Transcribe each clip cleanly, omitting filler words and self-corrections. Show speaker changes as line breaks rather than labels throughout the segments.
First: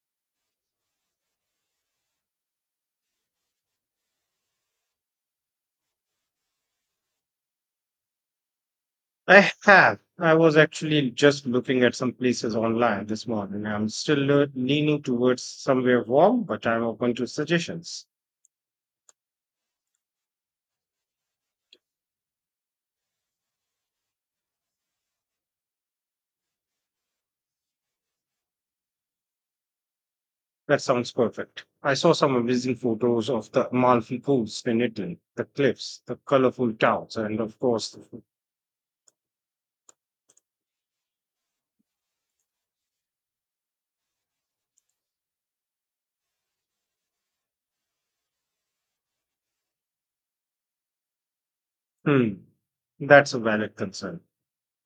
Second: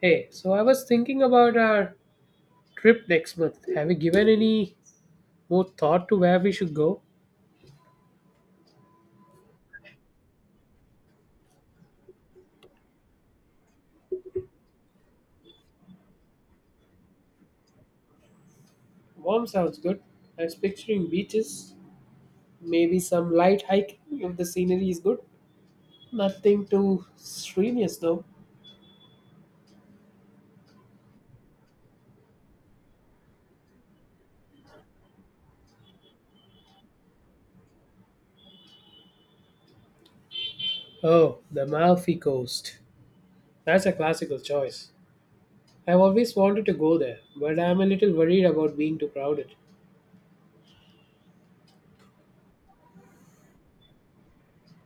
Hey, so I was thinking about our trip next month. Have you given any more thought to where we should go?
I have. I was actually just looking at some places online this morning. I'm still leaning towards somewhere warm, but I'm open to suggestions.
Warm sounds good. I was picturing beaches, maybe some light hiking if the scenery is good. Nothing too strenuous though.
That sounds perfect. I saw some amazing photos of the Amalfi Coast in Italy, the cliffs, the colorful towns, and of course, the food.
Oh, the Malfi Coast. That's a classical choice. I've always wanted to go there, but I'm a little worried about being too crowded.
Hmm, that's a valid concern.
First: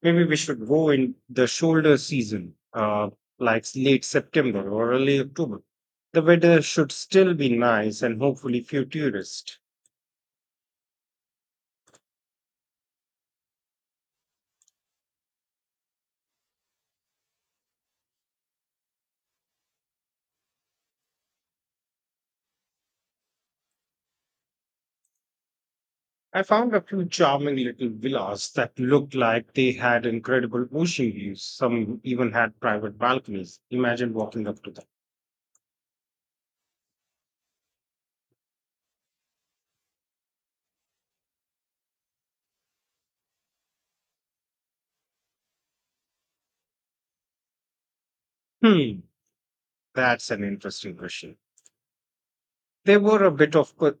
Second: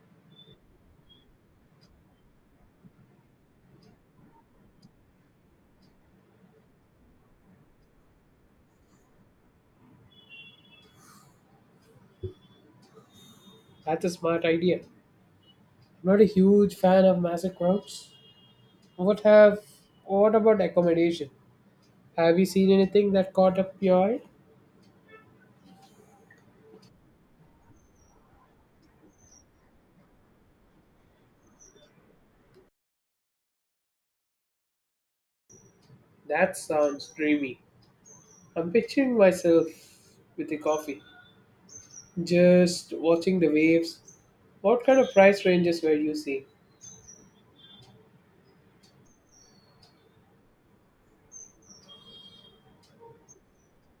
Maybe we should go in the shoulder season, like late September or early October. The weather should still be nice and hopefully few tourists.
That's a smart idea. I'm not a huge fan of massive crowds. What have what about accommodation? Have you seen anything that caught up your eye?
I found a few charming little villas that looked like they had incredible ocean views. Some even had private balconies. Imagine walking up to them.
That sounds dreamy. I'm picturing myself with a coffee, just watching the waves. What kind of price ranges were you seeing?
Hmm, that's an interesting question. They were a bit of a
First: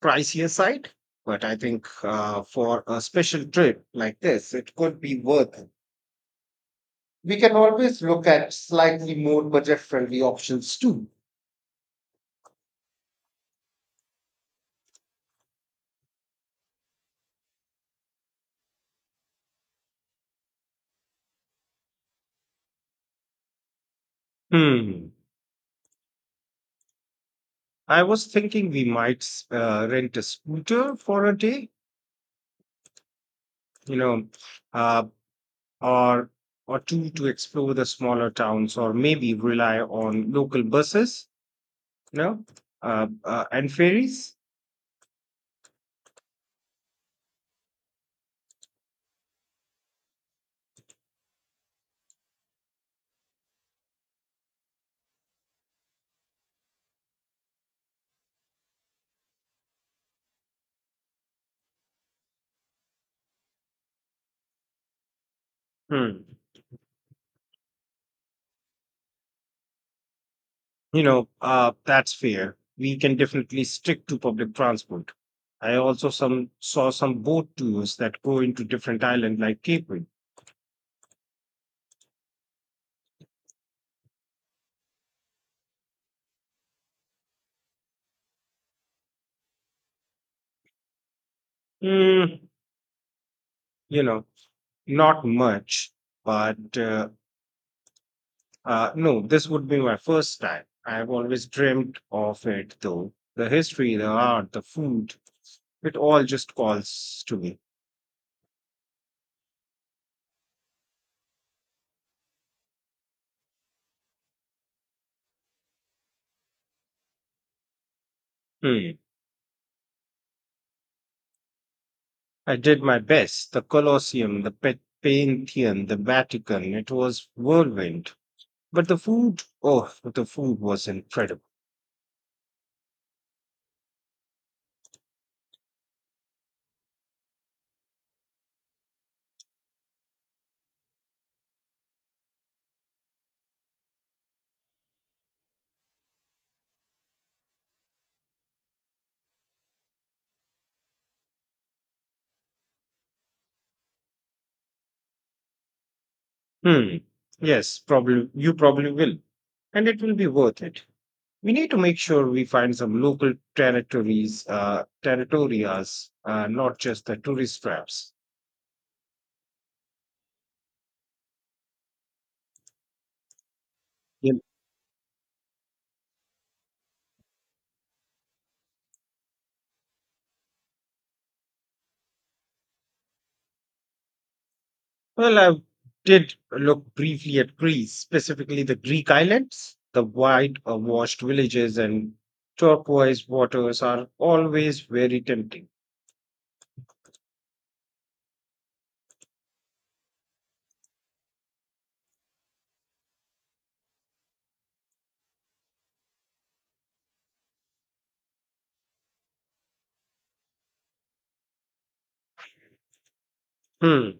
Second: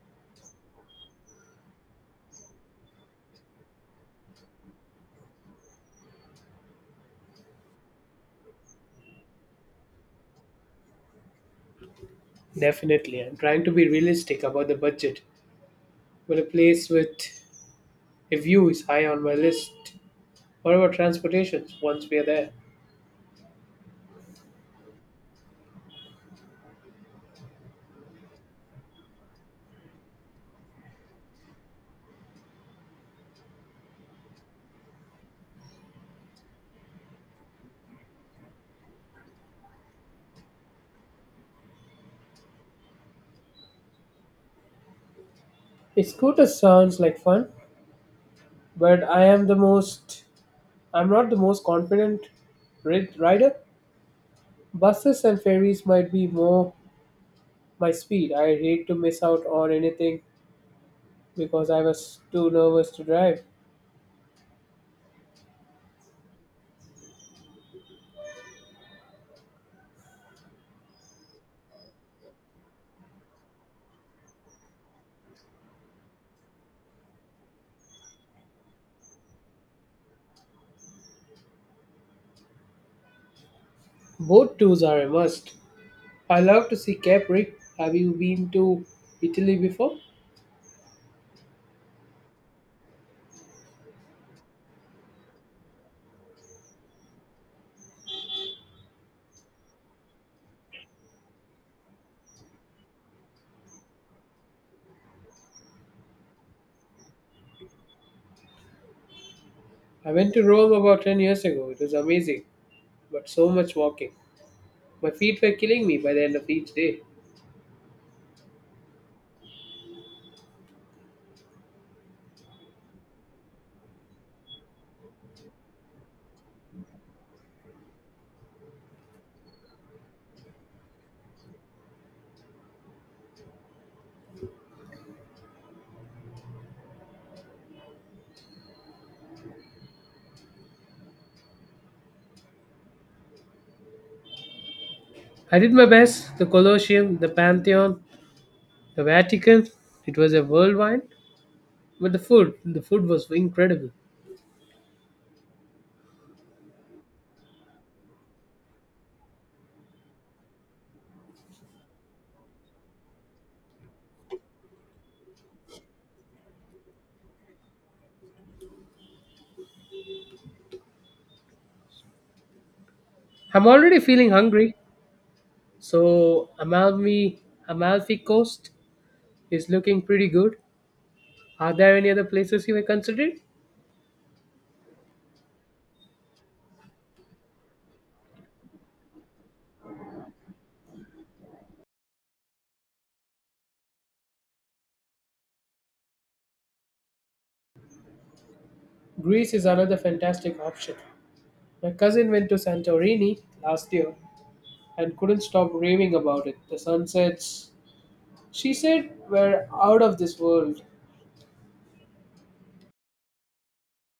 pricier side, but I think for a special trip like this, it could be worth it. We can always look at slightly more budget friendly options too.
Definitely, I'm trying to be realistic about the budget, but a place with a view is high on my list. What about transportation once we are there?
Hmm. I was thinking we might rent a scooter for a day, you know, uh, or or two to explore the smaller towns or maybe rely on local buses you know and ferries
A scooter sounds like fun, but I'm not the most confident rider. Buses and ferries might be more my speed. I hate to miss out on anything because I was too nervous to drive.
hmm. That's fair, we can definitely stick to public transport. I also some saw some boat tours that go into different islands like Cape Verde.
Boat tours are a must. I love to see Capri. Have you been to Italy before?
Hmm, you know not much, but no, this would be my first time. I've always dreamt of it, though. The history, the art, the food. It all just calls to me.
I went to Rome about 10 years ago. It was amazing, but so much walking. My feet were killing me by the end of each day.
Hmm. I did my best. The Colosseum, the Pantheon, the Vatican, it was whirlwind. But the food, oh, the food was incredible.
I did my best. The Colosseum, the Pantheon, the Vatican. It was a whirlwind, but the food was incredible.
Hmm. Yes, probably you probably will. And it will be worth it. We need to make sure we find some local territorias, not just the tourist traps.
I'm already feeling hungry. So Amalfi Coast is looking pretty good. Are there any other places you have considered?
Well, I did look briefly at Greece, specifically the Greek islands. The white washed villages and turquoise waters are always very tempting.
Greece is another fantastic option. My cousin went to Santorini last year and couldn't stop raving about it. The sunsets, she said, were out of this world.
Hmm.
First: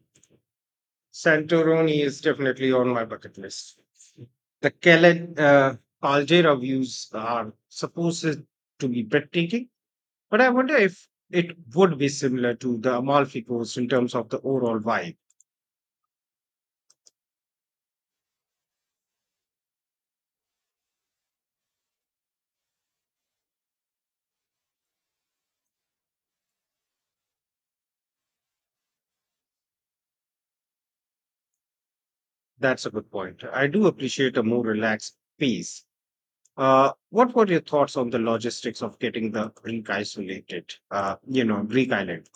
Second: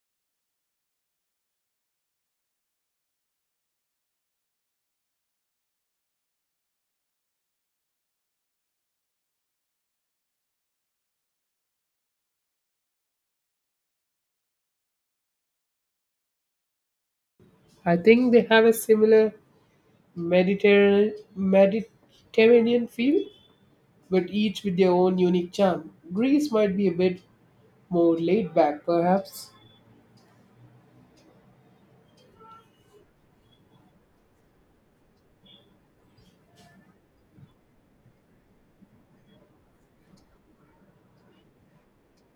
Santorini is definitely on my bucket list. The Kellen Caldera views are supposed to be breathtaking, but I wonder if it would be similar to the Amalfi Coast in terms of the overall vibe.
I think they have a similar Mediterranean feel, but each with their own unique charm. Greece might be a bit more laid back, perhaps.
That's a good point. I do appreciate a more relaxed pace. What were your thoughts on the logistics of getting the Greek isolated? Greek island.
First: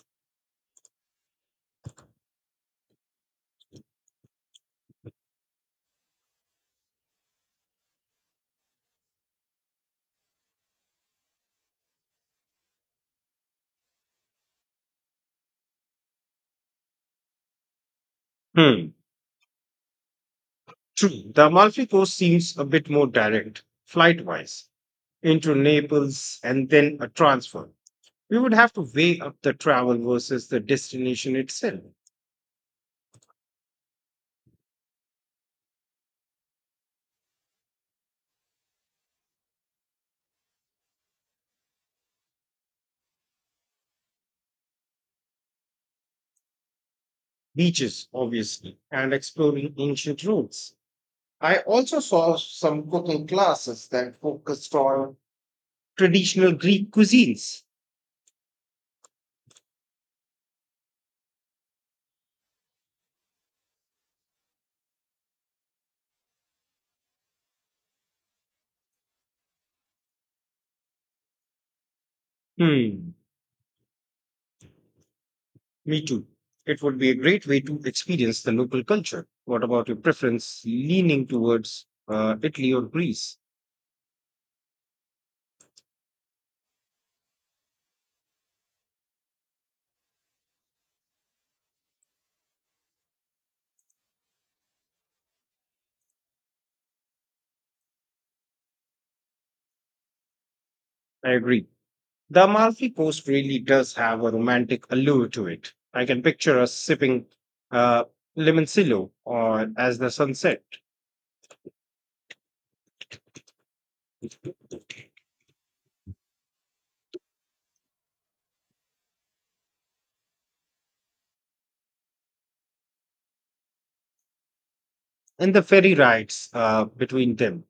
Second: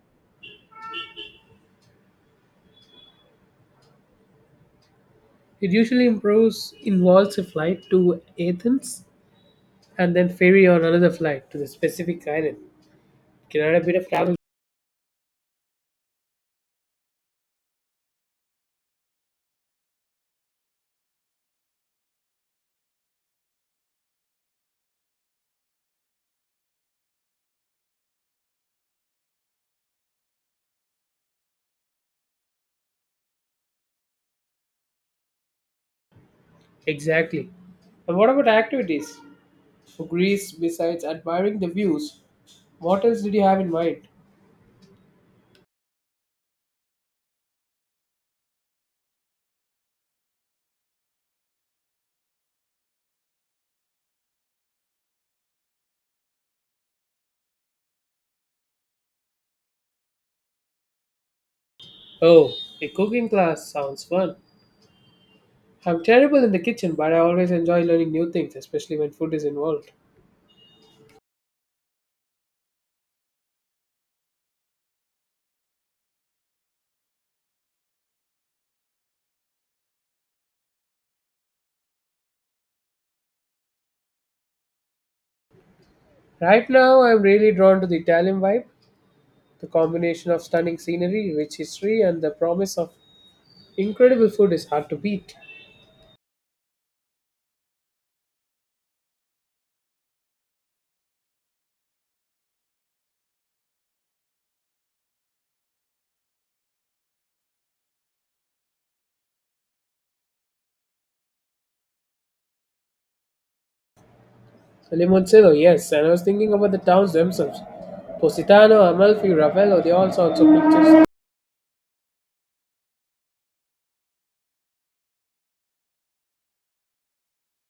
It usually involves a flight to Athens and then ferry on another flight to the specific island. Can add a bit of travel.
Hmm. True. The Amalfi Coast seems a bit more direct, flight-wise, into Naples and then a transfer. We would have to weigh up the travel versus the destination itself.
Exactly. And what about activities for Greece besides admiring the views? What else did you have in mind?
Beaches, obviously, and exploring ancient routes. I also saw some cooking classes that focused on traditional Greek cuisines.
Oh, a cooking class sounds fun. I'm terrible in the kitchen, but I always enjoy learning new things, especially when food is involved.
Hmm. Me too. It would be a great way to experience the local culture. What about your preference leaning towards Italy or Greece?
Right now, I'm really drawn to the Italian vibe. The combination of stunning scenery, rich history, and the promise of incredible food is hard to beat.
I agree. The Amalfi Coast really does have a romantic allure to it. I can picture us sipping uh, limoncillo or as the sunset
Limoncello, yes, and I was thinking about the towns themselves. Positano, Amalfi, Ravello, they all sound so picturesque.
and the ferry rides between them.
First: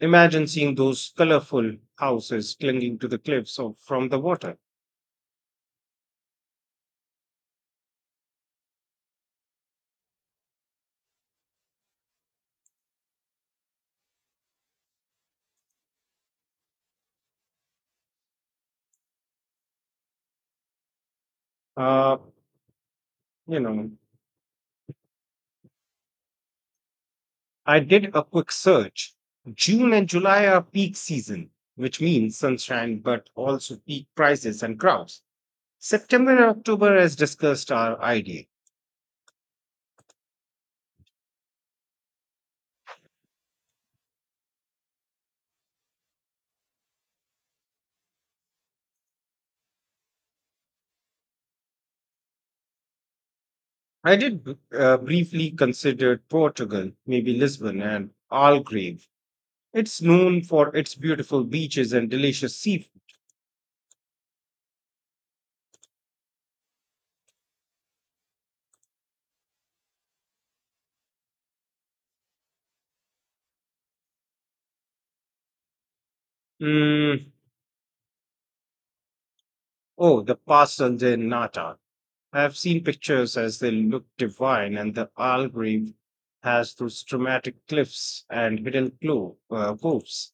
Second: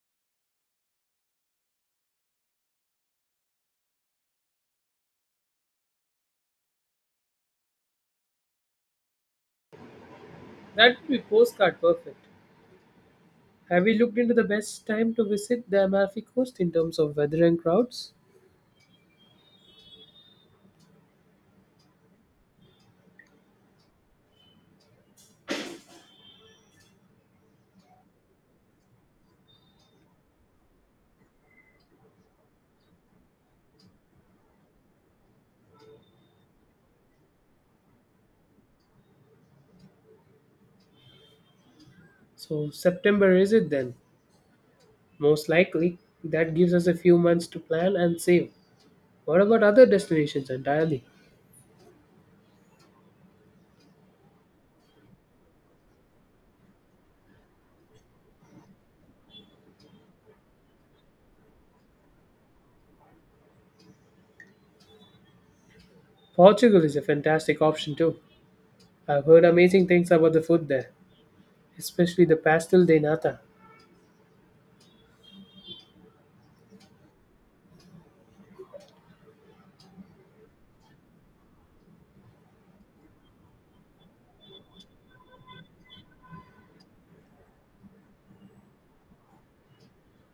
Imagine seeing those colorful houses clinging to the cliffs or from the water.
That would be postcard perfect. Have you looked into the best time to visit the Amalfi Coast in terms of weather and crowds?
Uh, you know, I did a quick search. June and July are peak season, which means sunshine, but also peak prices and crowds. September and October, as discussed, are ideal.
So, September is it then? Most likely. That gives us a few months to plan and save. What about other destinations entirely?
I did briefly consider Portugal, maybe Lisbon and Algarve. It's known for its beautiful beaches and delicious seafood.
Portugal is a fantastic option too. I've heard amazing things about the food there, especially the pastel de nata.
Mm, oh, the pastel de nata. I have seen pictures as they look divine, and the Arl Reef has those dramatic cliffs and hidden coves.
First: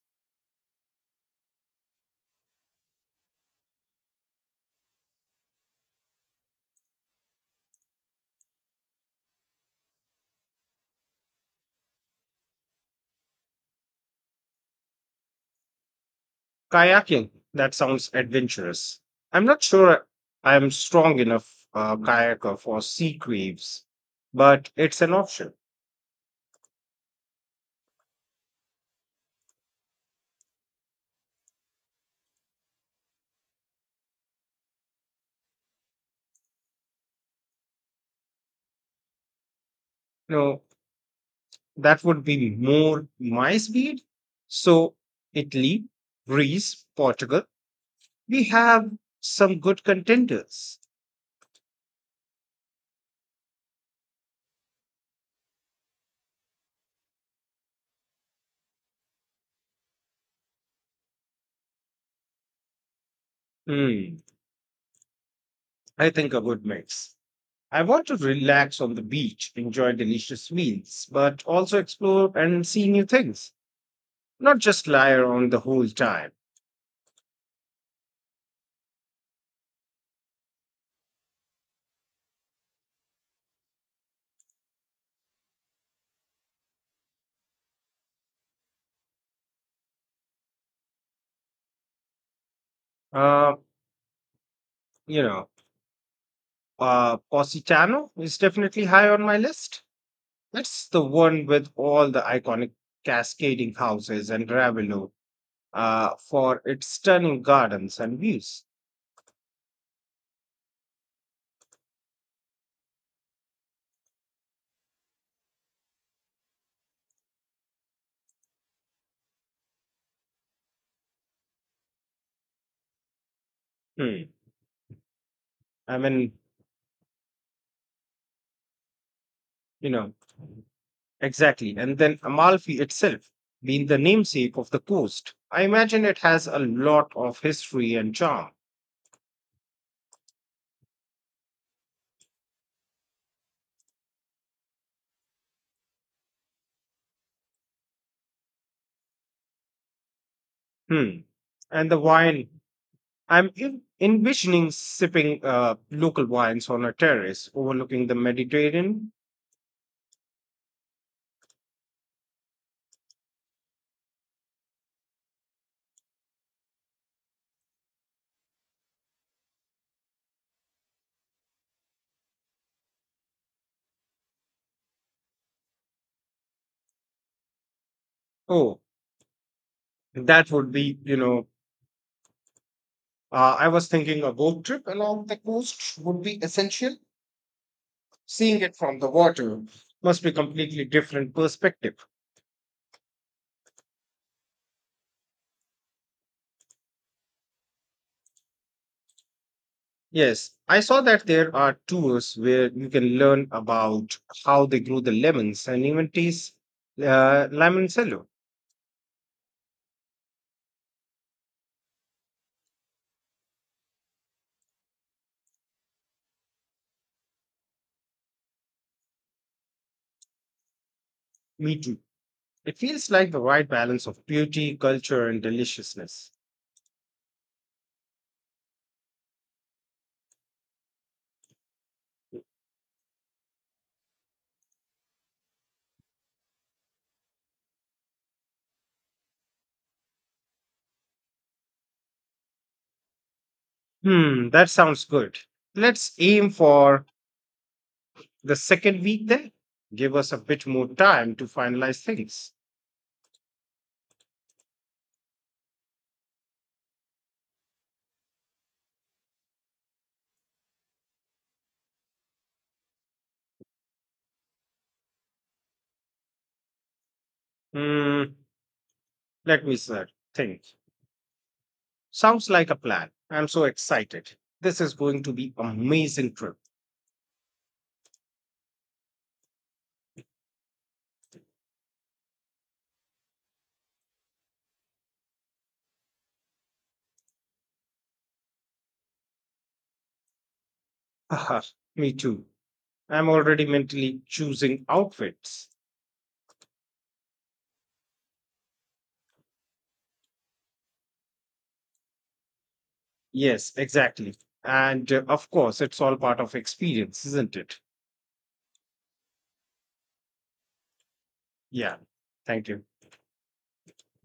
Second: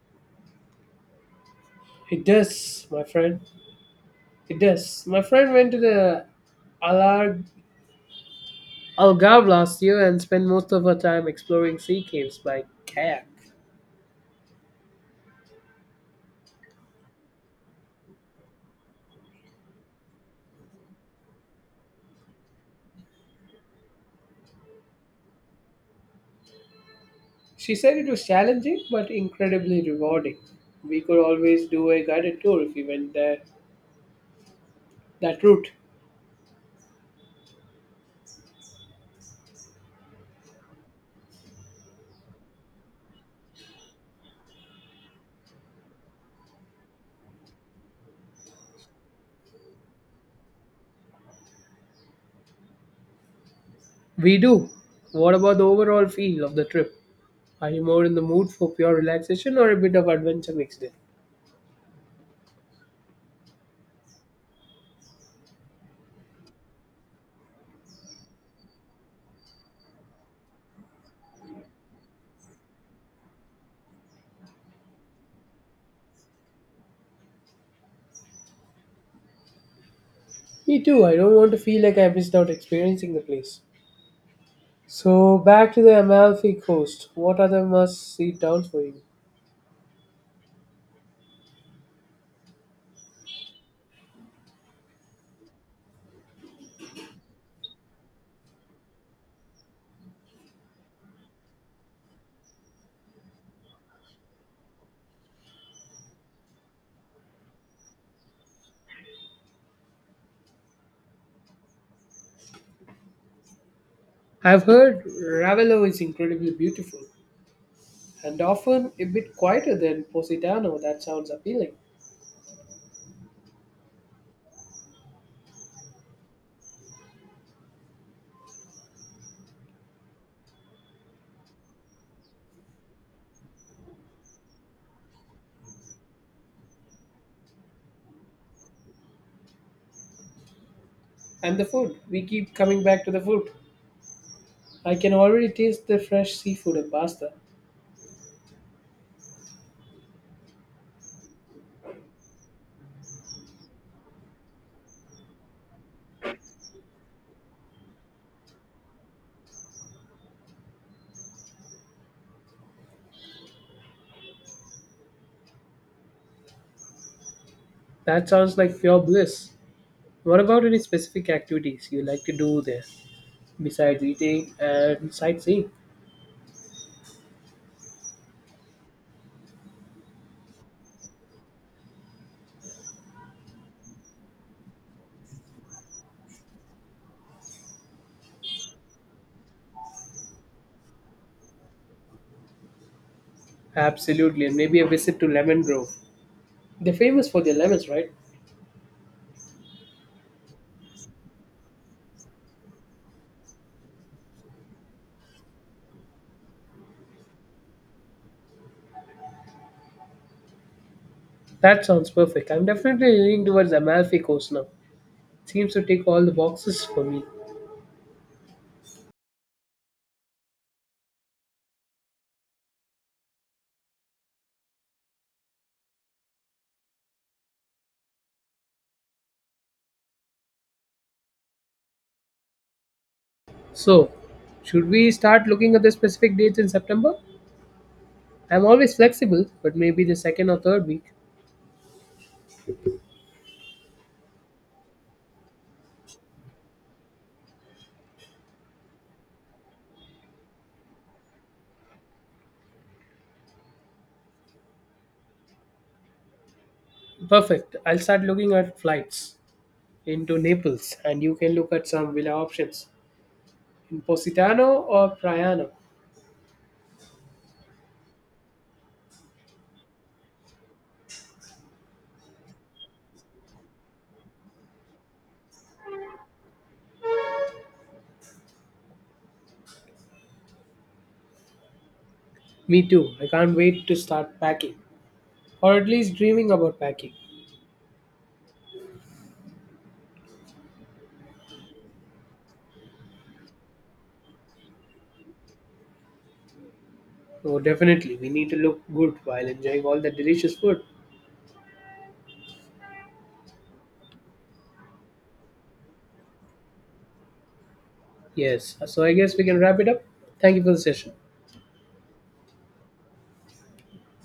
It does, my friend. It does. My friend went to the Alar- Algarve last year and spent most of her time exploring sea caves by kayak.
Kayaking, that sounds adventurous. I'm not sure I am strong enough kayaker for sea caves, but it's an option.
She said it was challenging but incredibly rewarding. We could always do a guided tour if we went there that route.
You know, that would be more my speed. So, Italy, Greece, Portugal, we have some good contenders.
We do. What about the overall feel of the trip? Are you more in the mood for pure relaxation or a bit of adventure mixed in?
Hmm, I think a good mix. I want to relax on the beach, enjoy delicious meals, but also explore and see new things, not just lie around the whole time.
Me too. I don't want to feel like I missed out experiencing the place. So back to the Amalfi Coast. What other must-see towns for you?
Uh, you know, Positano is definitely high on my list. That's the one with all the iconic cascading houses and Ravello, for its stunning gardens and views.
I've heard Ravello is incredibly beautiful and often a bit quieter than Positano. That sounds appealing.
Hmm. I mean, you know, exactly. And then Amalfi itself, being the namesake of the coast, I imagine it has a lot of history and charm.
And the food. We keep coming back to the food. I can already taste the fresh seafood and pasta.
Hmm. And the wine, I'm envisioning sipping local wines on a terrace overlooking the Mediterranean.
That sounds like pure bliss. What about any specific activities you like to do there besides eating and sightseeing?
Oh, that would be, I was thinking a boat trip along the coast would be essential. Seeing it from the water must be completely different perspective.
Absolutely, and maybe a visit to Lemon Grove. They're famous for their lemons, right?
Yes, I saw that there are tours where you can learn about how they grow the lemons and even taste lemon cello.
That sounds perfect. I'm definitely leaning towards Amalfi Coast now. Seems to take all the boxes for me.
Me too. It feels like the right balance of beauty, culture, and deliciousness.
So, should we start looking at the specific dates in September? I'm always flexible, but maybe the second or third week.
Hmm, that sounds good. Let's aim for the second week then. Give us a bit more time to finalize things.
Perfect. I'll start looking at flights into Naples, and you can look at some villa options in Positano or Priano.
Hmm, let me sir, think. Sounds like a plan. I'm so excited. This is going to be amazing trip.
Me too. I can't wait to start packing, or at least dreaming about packing.
Haha, me too. I'm already mentally choosing outfits.
Oh, definitely. We need to look good while enjoying all the delicious food.
Yes, exactly. And of course, it's all part of experience, isn't it?
Yes. So, I guess we can wrap it up. Thank you for the session.
Yeah. Thank you.